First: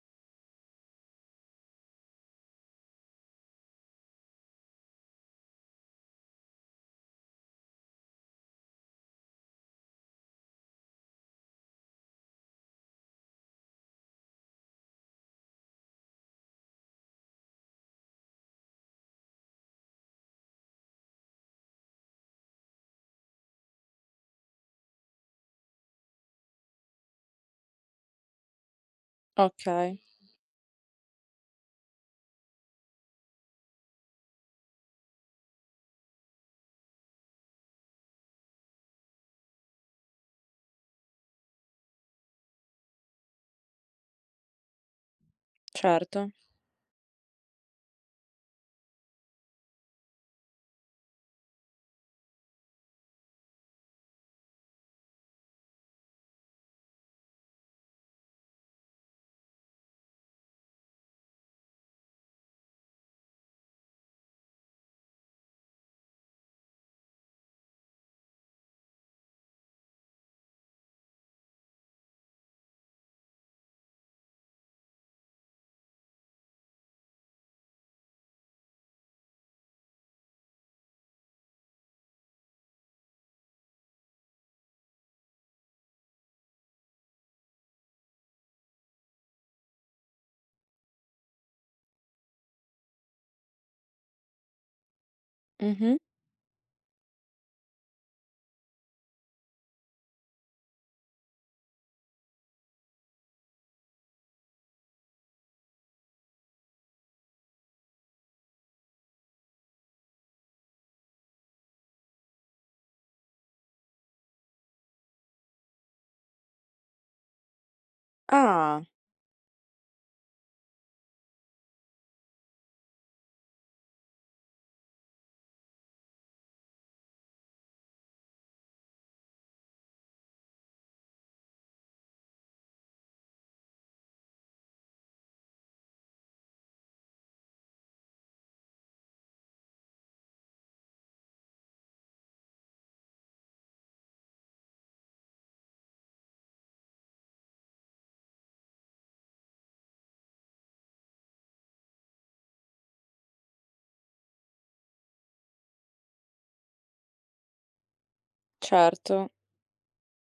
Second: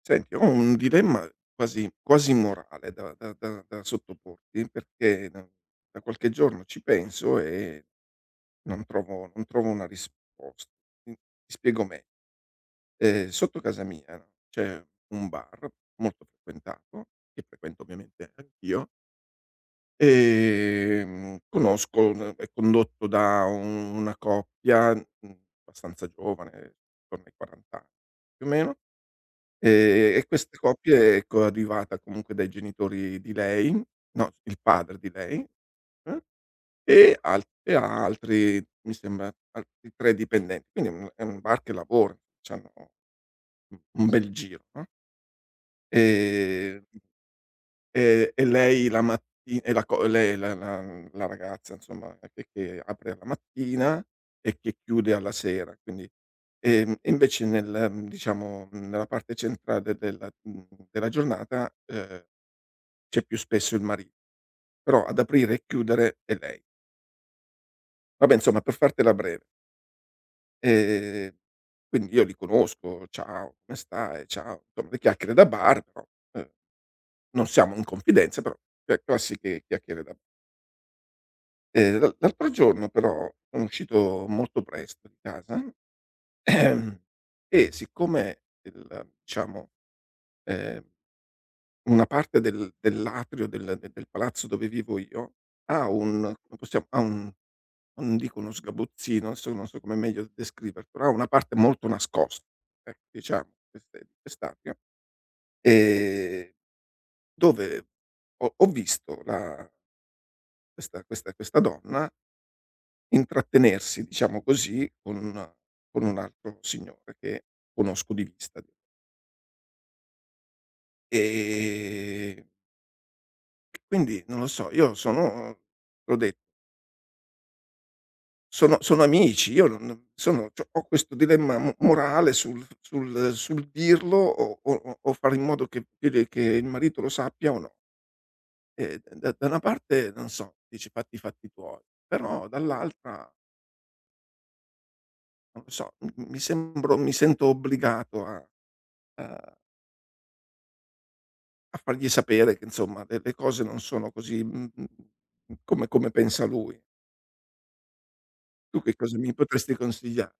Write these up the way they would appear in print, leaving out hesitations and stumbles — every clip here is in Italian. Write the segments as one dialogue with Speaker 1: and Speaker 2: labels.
Speaker 1: Senti, ho un dilemma quasi quasi morale da sottoporti perché da qualche giorno ci penso e non trovo una risposta. Ti spiego meglio. Sotto casa mia, no, c'è un bar molto frequentato, che frequento ovviamente anch'io. Conosco n È condotto da una coppia, mhmm, abbastanza giovane, intorno ai 40 anni più o meno.
Speaker 2: Okay,
Speaker 1: E queste coppie, ecco, è arrivata comunque dai genitori di lei, no, il padre di lei, eh, e al e ha altri, mi sembra, altri 3 dipendenti. Quindi è un bar che lavora, c'hanno un bel giro, no.
Speaker 2: certo.
Speaker 1: Ehm Ehm, e lei, la matti e la co lei la la mhmm, la ragazza, insomma, che apre alla mattina e che chiude alla sera. E invece nel, diciamo, nella parte centrale della, della giornata, c'è più spesso il mari però ad aprire e chiudere è lei. Vabbè, insomma, per fartela breve, ehm, quindi io li conosco: "Ciao, come stai? Ciao", insomma, le chiacchiere da bar. Però, ehm, non siamo in confidenza, però, cioè, classiche chiacchiere da bar. L'altro giorno però sono uscito molto presto di casa e siccome, il diciamo, ehm, una parte dell'atrio del palazzo dove vivo io ha
Speaker 2: Mh-mh.
Speaker 1: un, come possiamo, ha un, non dico uno sgabuzzino, adesso non so come meglio descriverlo, però ha una parte molto nascosta, ecco, diciamo, queste quest'atrio, ehm, dove ho visto la, questa donna intrattenersi, diciamo così, con un altro signore che conosco di vista.
Speaker 2: Ah,
Speaker 1: Ehm, e quindi non lo so, io sono, t'ho detto, sono amici, io non sono, c'ho ho questo dilemma mo morale sul sul dirlo, o fare in modo che il marito lo sappia o no. E da una parte non so, dici: "Fatti i fatti tuoi", però dall'altra non lo so, m mi sembro mi sento obbligato a A fargli sapere che, insomma, le cose non sono così, mhmm, mhmm, come come pensa lui. Tu che cosa
Speaker 2: certo.
Speaker 1: mi potresti consiglia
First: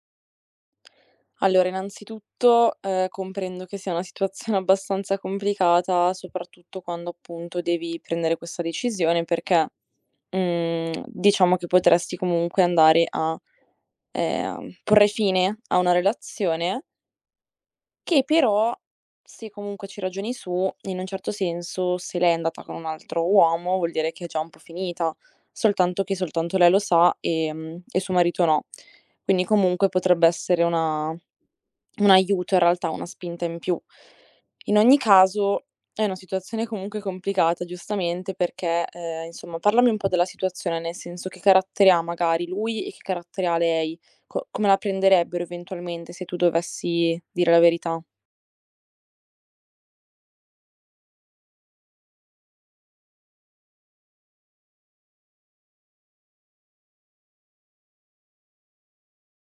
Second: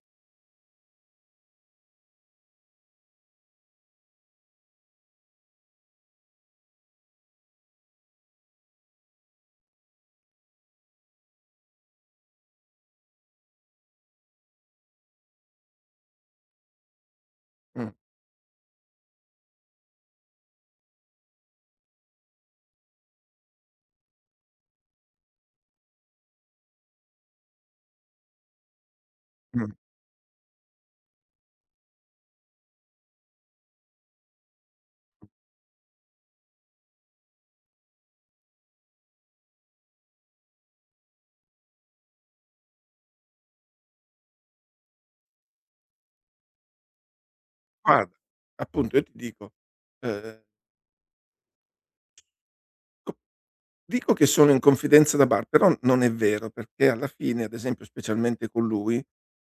Speaker 2: Allora innanzitutto, comprendo che sia una situazione abbastanza complicata, soprattutto quando appunto devi prendere questa decisione perché, diciamo che potresti comunque andare a, porre fine a una relazione,
Speaker 1: mh,
Speaker 2: che però, se comunque ci ragioni su, in un certo senso, se lei è andata con un altro uomo, vuol dire che è già un po' finita, soltanto che soltanto lei lo sa, e suo marito no. Quindi
Speaker 1: mh.
Speaker 2: comunque potrebbe essere una un aiuto in realtà, una spinta in più. In ogni caso è una situazione comunque complicata, giustamente, perché, insomma, parlami un po' della situazione, nel senso che carattere ha magari lui e che carattere ha lei, co come la prenderebbero eventualmente se tu dovessi dire la verità?
Speaker 1: Guarda, appunto io ti dico, ehm co dico che sono in confidenza da bar, però non è vero, perché alla fine, ad esempio, specialmente con lui,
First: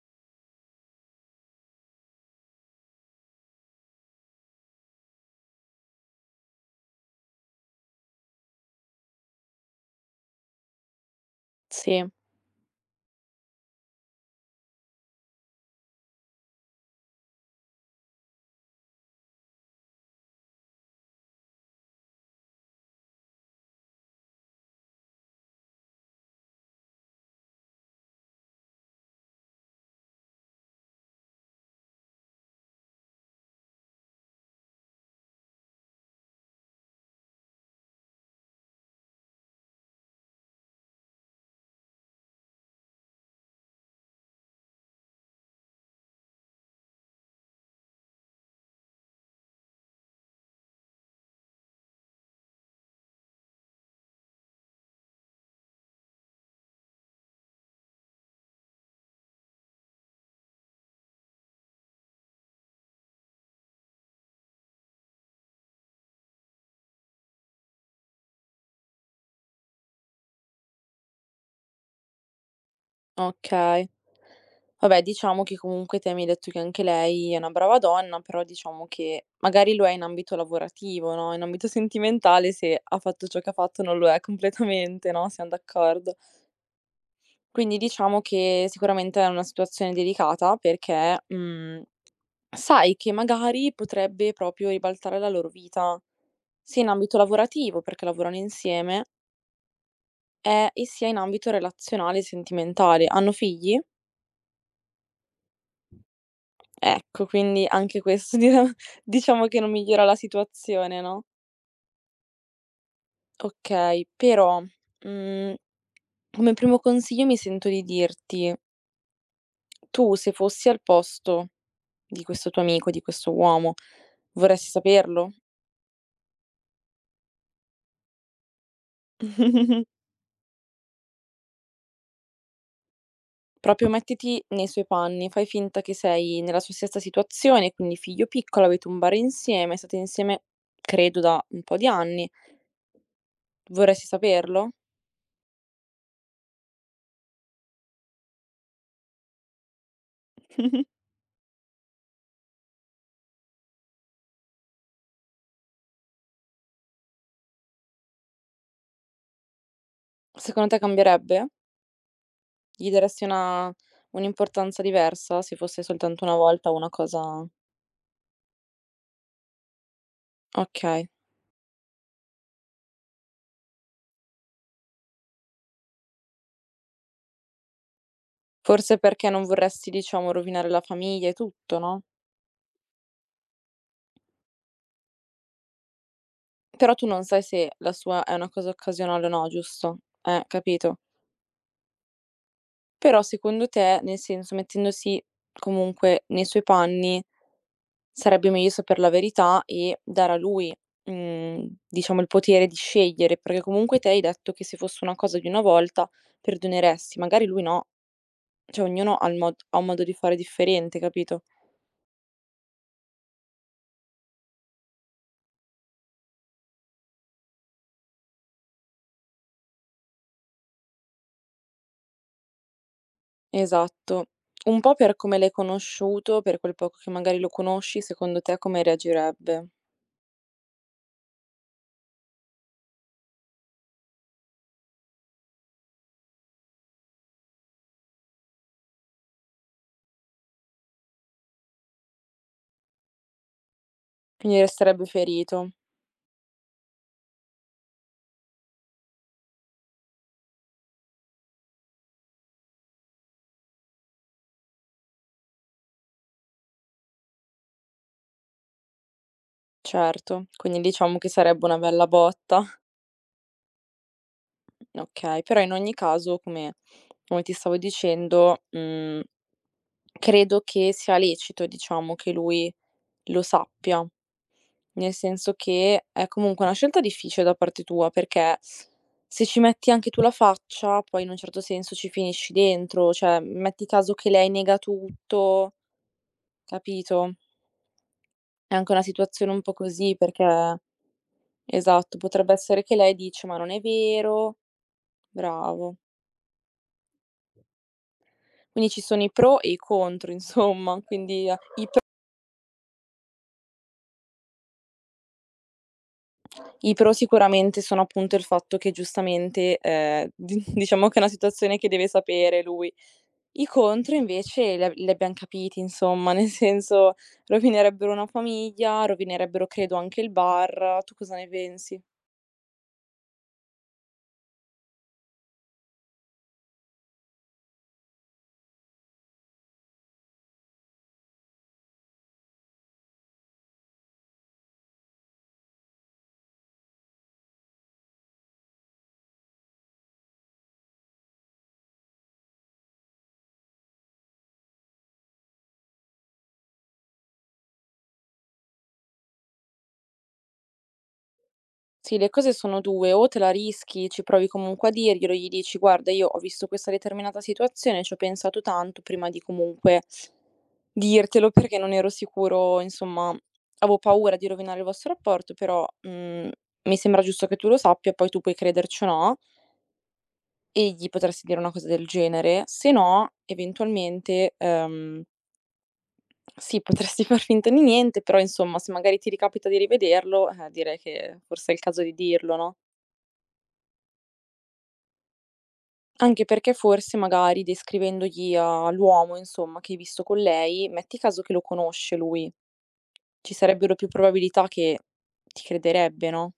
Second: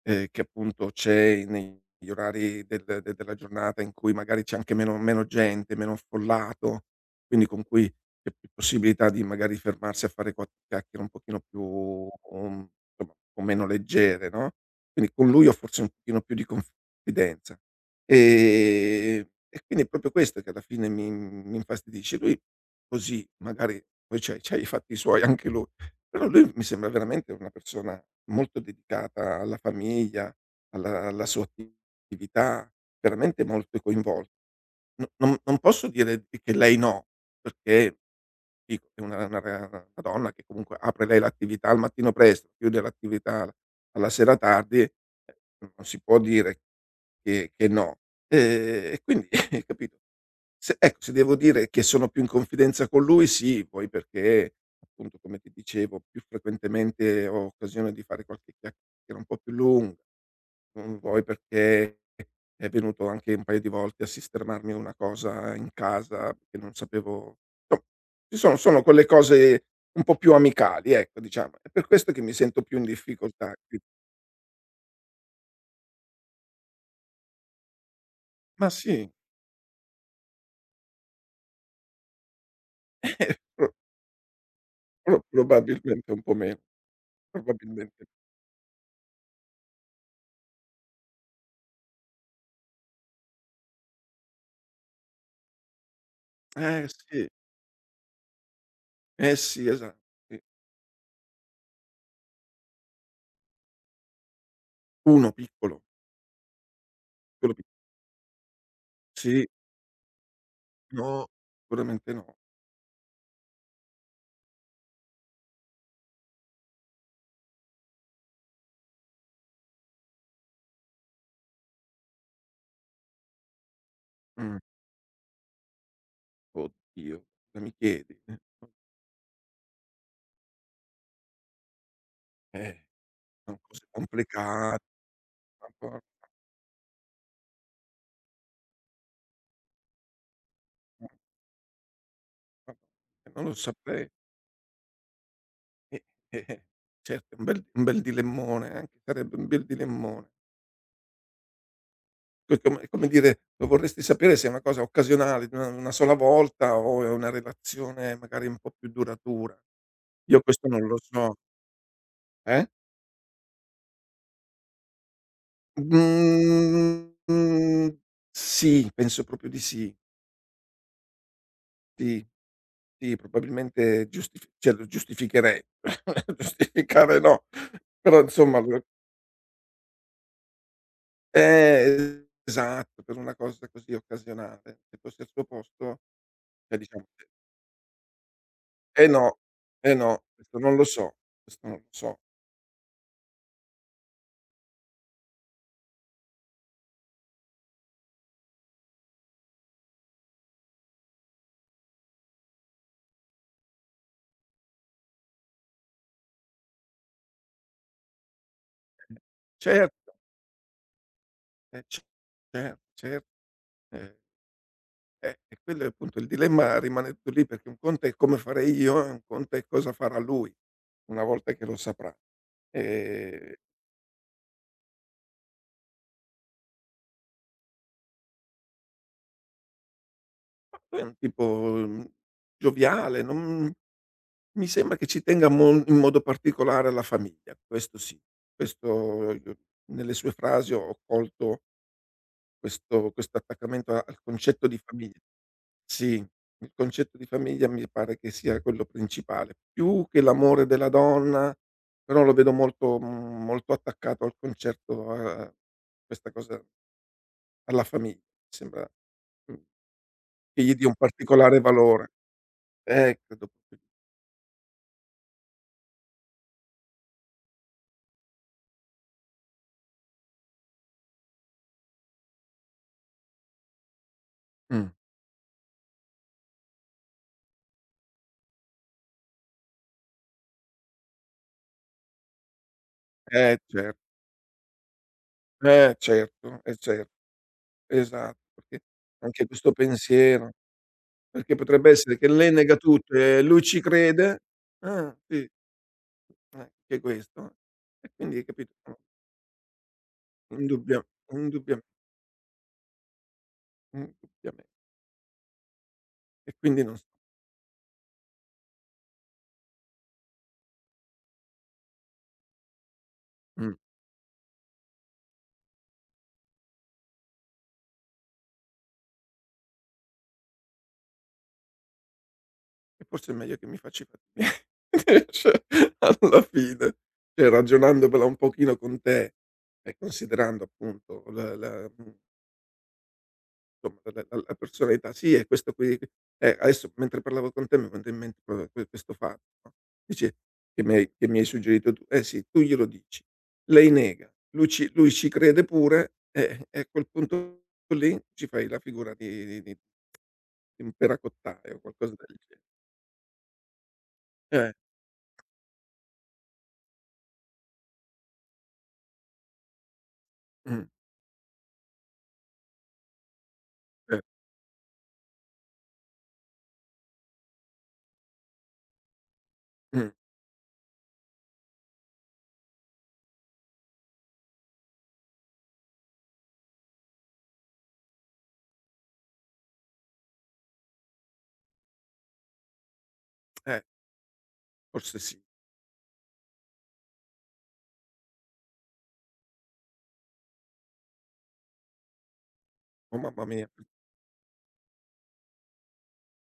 Speaker 1: che appunto c'è negli orari della giornata in cui magari c'è anche meno meno gente, meno affollato, quindi con cui c'è più possibilità di magari fermarsi a fare qualche chiacchiera un pochino più,
Speaker 2: Sì,
Speaker 1: mhmm, insomma, un po' meno leggere, no, quindi con lui ho forse un pochino più di confidenza. E quindi è proprio questo che alla fine mi infastidisce. Lui, così, magari, poi c'ha i fatti suoi anche lui, però lui mi sembra veramente una persona molto dedicata alla famiglia, alla sua attività, veramente molto coinvol no, non posso dire che lei no, perché dico è una donna che comunque apre lei l'attività al mattino presto, chiude l'attività alla sera tardi, non si può dire che no. E quindi capito, se, ecco, se devo dire che sono più in confidenza con lui, sì, poi perché, appunto, come ti dicevo, più frequentemente ho occasione di fare qualche chiacchiera un po' più lunga, mhmm, poi perché è venuto anche un paio di volte a sistemarmi una cosa in casa che non sapevo, insomma, ci sono sono quelle cose un po' più amicali, ecco, diciamo. È per questo che mi sento più in difficoltà qui.
Speaker 2: okay. Vabbè, diciamo che comunque te mi hai detto che anche lei è una brava donna, però
Speaker 1: Ma
Speaker 2: diciamo
Speaker 1: sì,
Speaker 2: che magari lo è in ambito lavorativo, no, in ambito sentimentale se ha fatto
Speaker 1: eh,
Speaker 2: ciò che ha
Speaker 1: pro
Speaker 2: fatto non lo è completamente, no, siam
Speaker 1: probabilmente
Speaker 2: d'accordo.
Speaker 1: un po' meno,
Speaker 2: Quindi
Speaker 1: probabilmente.
Speaker 2: diciamo che sicuramente è una situazione delicata perché, sai che magari potrebbe proprio ribaltare la loro vita, sia in
Speaker 1: Eh
Speaker 2: ambito
Speaker 1: sì,
Speaker 2: lavorativo perché lavorano insieme,
Speaker 1: eh sì, esa.
Speaker 2: e sia in ambito relazionale e sentimentale. Hanno figli?
Speaker 1: 1 piccolo,
Speaker 2: Ecco,
Speaker 1: quello
Speaker 2: quindi
Speaker 1: pic,
Speaker 2: anche questo dia
Speaker 1: sì,
Speaker 2: diciamo che non migliora la situazione, no.
Speaker 1: no, sicuramente no.
Speaker 2: Okay, però, mhmm, come primo consiglio mi sento di dirti: tu se fossi al posto di questo tuo amico, di questo uomo,
Speaker 1: Mh,
Speaker 2: vorresti saperlo?
Speaker 1: oddio, cosa mi chiedi? Eh, son cose
Speaker 2: Proprio mettiti nei
Speaker 1: complicate,
Speaker 2: suoi panni, fai finta che sei nella sua stessa situazione, quindi figlio piccolo, avete un bar insieme, state insieme credo da un po' di anni.
Speaker 1: non lo
Speaker 2: Vorresti
Speaker 1: saprei.
Speaker 2: saperlo?
Speaker 1: Eh, eh, certo, un bel dilemmone, anche sarebbe un bel dilemmone. Poi, come è come dire, lo vorresti sapere se è una cosa occasionale di una sola volta o è una relazione magari un po' più duratura. Io questo
Speaker 2: Secondo te
Speaker 1: non lo so.
Speaker 2: cambierebbe?
Speaker 1: Eh?
Speaker 2: Gli daresti una un'importanza diversa se fosse soltanto una volta una cosa
Speaker 1: Mhmm, sì, penso proprio di sì.
Speaker 2: okay.
Speaker 1: Sì, sì, probabilmente giustifi cioè lo giustificherei. Giustificare no, però insomma lo,
Speaker 2: Forse perché non vorresti, diciamo, rovinare la famiglia e tutto, no,
Speaker 1: esatto, per una cosa così occasionale. Se fossi al suo posto, cioè
Speaker 2: però tu
Speaker 1: diciamo
Speaker 2: non
Speaker 1: che,
Speaker 2: sai se la sua è una cosa
Speaker 1: eh
Speaker 2: occasionale o
Speaker 1: no,
Speaker 2: no,
Speaker 1: eh
Speaker 2: giusto?
Speaker 1: no, questo non lo
Speaker 2: Capito.
Speaker 1: so, questo non lo so.
Speaker 2: Però secondo te, nel senso, mettendosi comunque nei suoi panni, sarebbe meglio saper la verità e dare a lui, diciamo il potere di scegliere, perché comunque te hai detto che se fosse una cosa di una volta perdoneresti, magari lui no. Cioè ognuno ha il mod ha un modo di
Speaker 1: Certo,
Speaker 2: fare differente, capito?
Speaker 1: ce cer cer eh, e quello è appunto il dilemma, rimane tutto lì, perché un conto è come farei io e un conto è cosa farà lui, una volta che lo saprà. Ehm.
Speaker 2: Esatto. Un po' per come l'hai conosciuto, per quel poco che magari lo conosci, secondo te come reagirebbe?
Speaker 1: Lui è un tipo, mhmm, gioviale, non mi sembra che ci tenga mol in modo particolare alla famiglia, questo sì. Questo io nelle sue frasi ho colto questo attaccamento a al
Speaker 2: Quindi
Speaker 1: concetto di
Speaker 2: resterebbe
Speaker 1: famiglia.
Speaker 2: ferito,
Speaker 1: Sì, il concetto di famiglia mi pare che sia quello principale, più che l'amore della donna, però lo vedo molto, mhmm, molto attaccato al concetto a questa cosa alla famiglia. Mi sembra, mhmm,
Speaker 2: certo.
Speaker 1: che gli
Speaker 2: Quindi
Speaker 1: dia un
Speaker 2: diciamo che
Speaker 1: particolare
Speaker 2: sarebbe una bella
Speaker 1: valore.
Speaker 2: botta.
Speaker 1: Credo proprio di.
Speaker 2: Okay, però in ogni caso come come ti stavo dicendo, credo che sia lecito, diciamo, che lui lo sappia.
Speaker 1: Mh.
Speaker 2: Nel senso che è comunque una scelta difficile da parte tua, perché se ci metti anche tu la faccia, poi in un certo senso ci finisci dentro, cioè metti
Speaker 1: Cer
Speaker 2: caso che lei nega tutto,
Speaker 1: eh certo, cer
Speaker 2: capito?
Speaker 1: esatto,
Speaker 2: È
Speaker 1: perché
Speaker 2: anche una
Speaker 1: anche
Speaker 2: situazione un
Speaker 1: questo
Speaker 2: po' così
Speaker 1: pensiero,
Speaker 2: perché
Speaker 1: perché potrebbe
Speaker 2: esatto,
Speaker 1: essere che lei
Speaker 2: potrebbe
Speaker 1: nega
Speaker 2: essere che lei
Speaker 1: tutto e
Speaker 2: dice: "Ma
Speaker 1: lui
Speaker 2: non è
Speaker 1: ci crede,
Speaker 2: vero",
Speaker 1: ah, sì,
Speaker 2: bravo.
Speaker 1: anche questo. E quindi hai capito,
Speaker 2: Quindi
Speaker 1: no,
Speaker 2: ci sono i pro e i contro
Speaker 1: indubbia
Speaker 2: insomma, quindi a
Speaker 1: indubbia indubbiamente. E quindi
Speaker 2: i
Speaker 1: non so.
Speaker 2: pro sicuramente sono appunto il fatto che giustamente, di diciamo che è una situazione che deve sapere lui. I
Speaker 1: Mh.
Speaker 2: contro invece li abbiam capiti insomma, nel senso rovinerebbero una famiglia, rovinerebbero credo anche il bar. Tu cosa ne pensi?
Speaker 1: E forse è meglio che mi faccio i fatti miei. Cioè, alla fine, cioè, ragionandomela un pochino con te e considerando appunto la, mhmm, insomma, alla personalità. Sì, è questo qui, adesso mentre parlavo con te mi è venuto in mente proprio questo fatto, no, dice che mi hai suggerito tu. Eh sì, tu glielo dici, lei nega, lui ci crede pure e a quel punto lì ci fai la figura di di un peracottaio o qualcosa
Speaker 2: Sì, le
Speaker 1: del
Speaker 2: cose
Speaker 1: genere.
Speaker 2: sono 2: o te la rischi, ci provi
Speaker 1: Eh,
Speaker 2: comunque a dirglielo, gli dici: "Guarda, io ho visto questa determinata situazione, ci ho pensato tanto prima di comunque
Speaker 1: mh,
Speaker 2: dirtelo perché non ero sicuro, insomma, avevo
Speaker 1: eh,
Speaker 2: paura di rovinare il vostro rapporto, però, mi sembra giusto che tu lo sappia, poi tu puoi crederci o no".
Speaker 1: mh,
Speaker 2: E gli potresti dire una cosa del genere, se no eventualmente, sì, potresti far finta di niente, però insomma se magari ti ricapita di rivederlo, direi che forse è il caso di dirlo, no,
Speaker 1: eh, forse sì.
Speaker 2: anche perché forse magari descrivendogli a l'uomo, insomma, che hai visto con lei, metti caso che lo conosce lui,
Speaker 1: Oh mamma
Speaker 2: ci
Speaker 1: mia.
Speaker 2: sarebbero più probabilità che ti crederebbe, no,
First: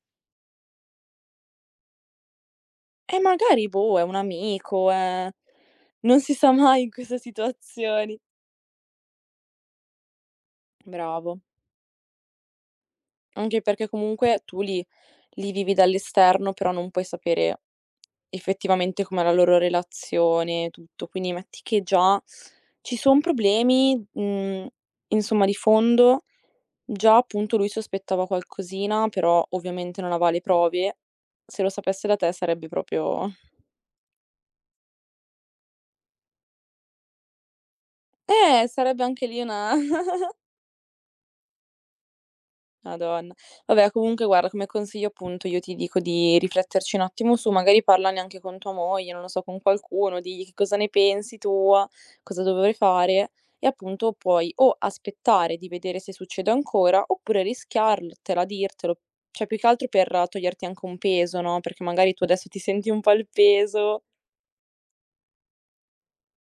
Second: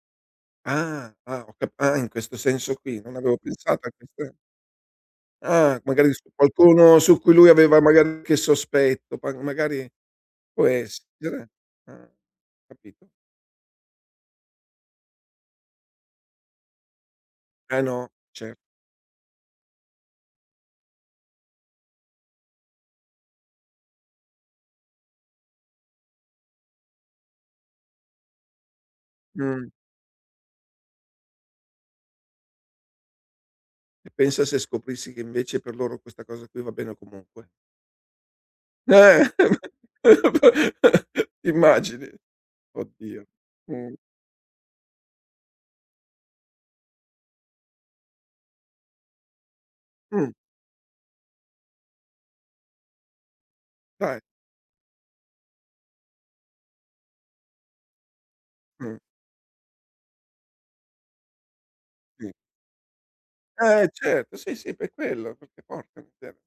Speaker 1: Ah, ah ho cap ah, in questo senso qui, non avevo
Speaker 2: magari
Speaker 1: pensato a
Speaker 2: boh, è un
Speaker 1: questa.
Speaker 2: amico, è
Speaker 1: Ah, magari
Speaker 2: non
Speaker 1: su
Speaker 2: si sa mai in
Speaker 1: qualcuno
Speaker 2: queste
Speaker 1: su cui lui aveva magari
Speaker 2: situazioni.
Speaker 1: qualche sospetto, pa magari può essere.
Speaker 2: Bravo,
Speaker 1: Eh, ah, capito.
Speaker 2: anche perché comunque tu li li vivi dall'esterno, però non puoi sapere
Speaker 1: Eh no, cer,
Speaker 2: effettivamente com'è la loro relazione, tutto. Quindi metti che già ci son problemi, insomma di fondo, già appunto lui sospettava qualcosina, però
Speaker 1: mh.
Speaker 2: ovviamente non aveva le prove. Se lo sapesse da te sarebbe proprio
Speaker 1: E pensa se scoprissi che invece per loro questa cosa qui va bene comunque.
Speaker 2: sarebbe anche
Speaker 1: Eh!
Speaker 2: lì una
Speaker 1: Immagini. Oddio.
Speaker 2: Madonna. Vabbè,
Speaker 1: Mh.
Speaker 2: comunque guarda, come consiglio appunto io ti dico di rifletterci un attimo su, magari parlane anche con tua moglie, non lo so, con qualcuno,
Speaker 1: Mh.
Speaker 2: digli che cosa ne pensi tu, cosa dovrei fare e appunto
Speaker 1: Dai.
Speaker 2: puoi o aspettare di vedere se succede ancora oppure rischiartela, dirtelo.
Speaker 1: Mh.
Speaker 2: Cioè più che altro per toglierti anche un peso, no, perché magari tu
Speaker 1: Sì.
Speaker 2: adesso ti senti un po' il
Speaker 1: Eh
Speaker 2: peso,
Speaker 1: certo, sì, sì, per quello, perché porca miseria,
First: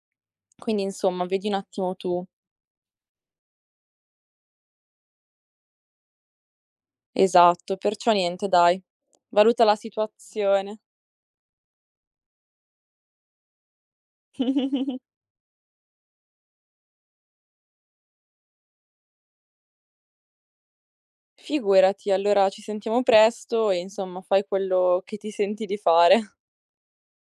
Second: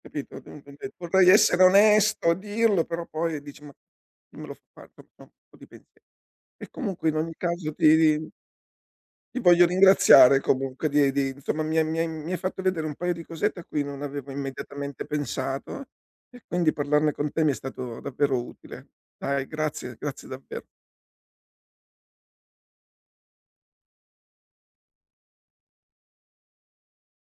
Speaker 1: capito,
Speaker 2: quindi insomma
Speaker 1: vorrei
Speaker 2: vedi un
Speaker 1: essere
Speaker 2: attimo tu.
Speaker 1: onesto, dirlo, però poi dici: "Ma chi me lo fa fare?" un po' di pensiero. E comunque in ogni caso
Speaker 2: Esatto, perciò
Speaker 1: ti,
Speaker 2: niente dai,
Speaker 1: ti
Speaker 2: valuta
Speaker 1: voglio
Speaker 2: la
Speaker 1: ringraziare
Speaker 2: situazione.
Speaker 1: comunque di insomma mi hai fatto vedere un paio di cosette a cui non avevo immediatamente pensato e quindi parlarne con te mi è stato davvero utile. Dai grazie, grazie davvero.
Speaker 2: Figurati, allora ci sentiamo presto e insomma fai quello che ti senti di fare.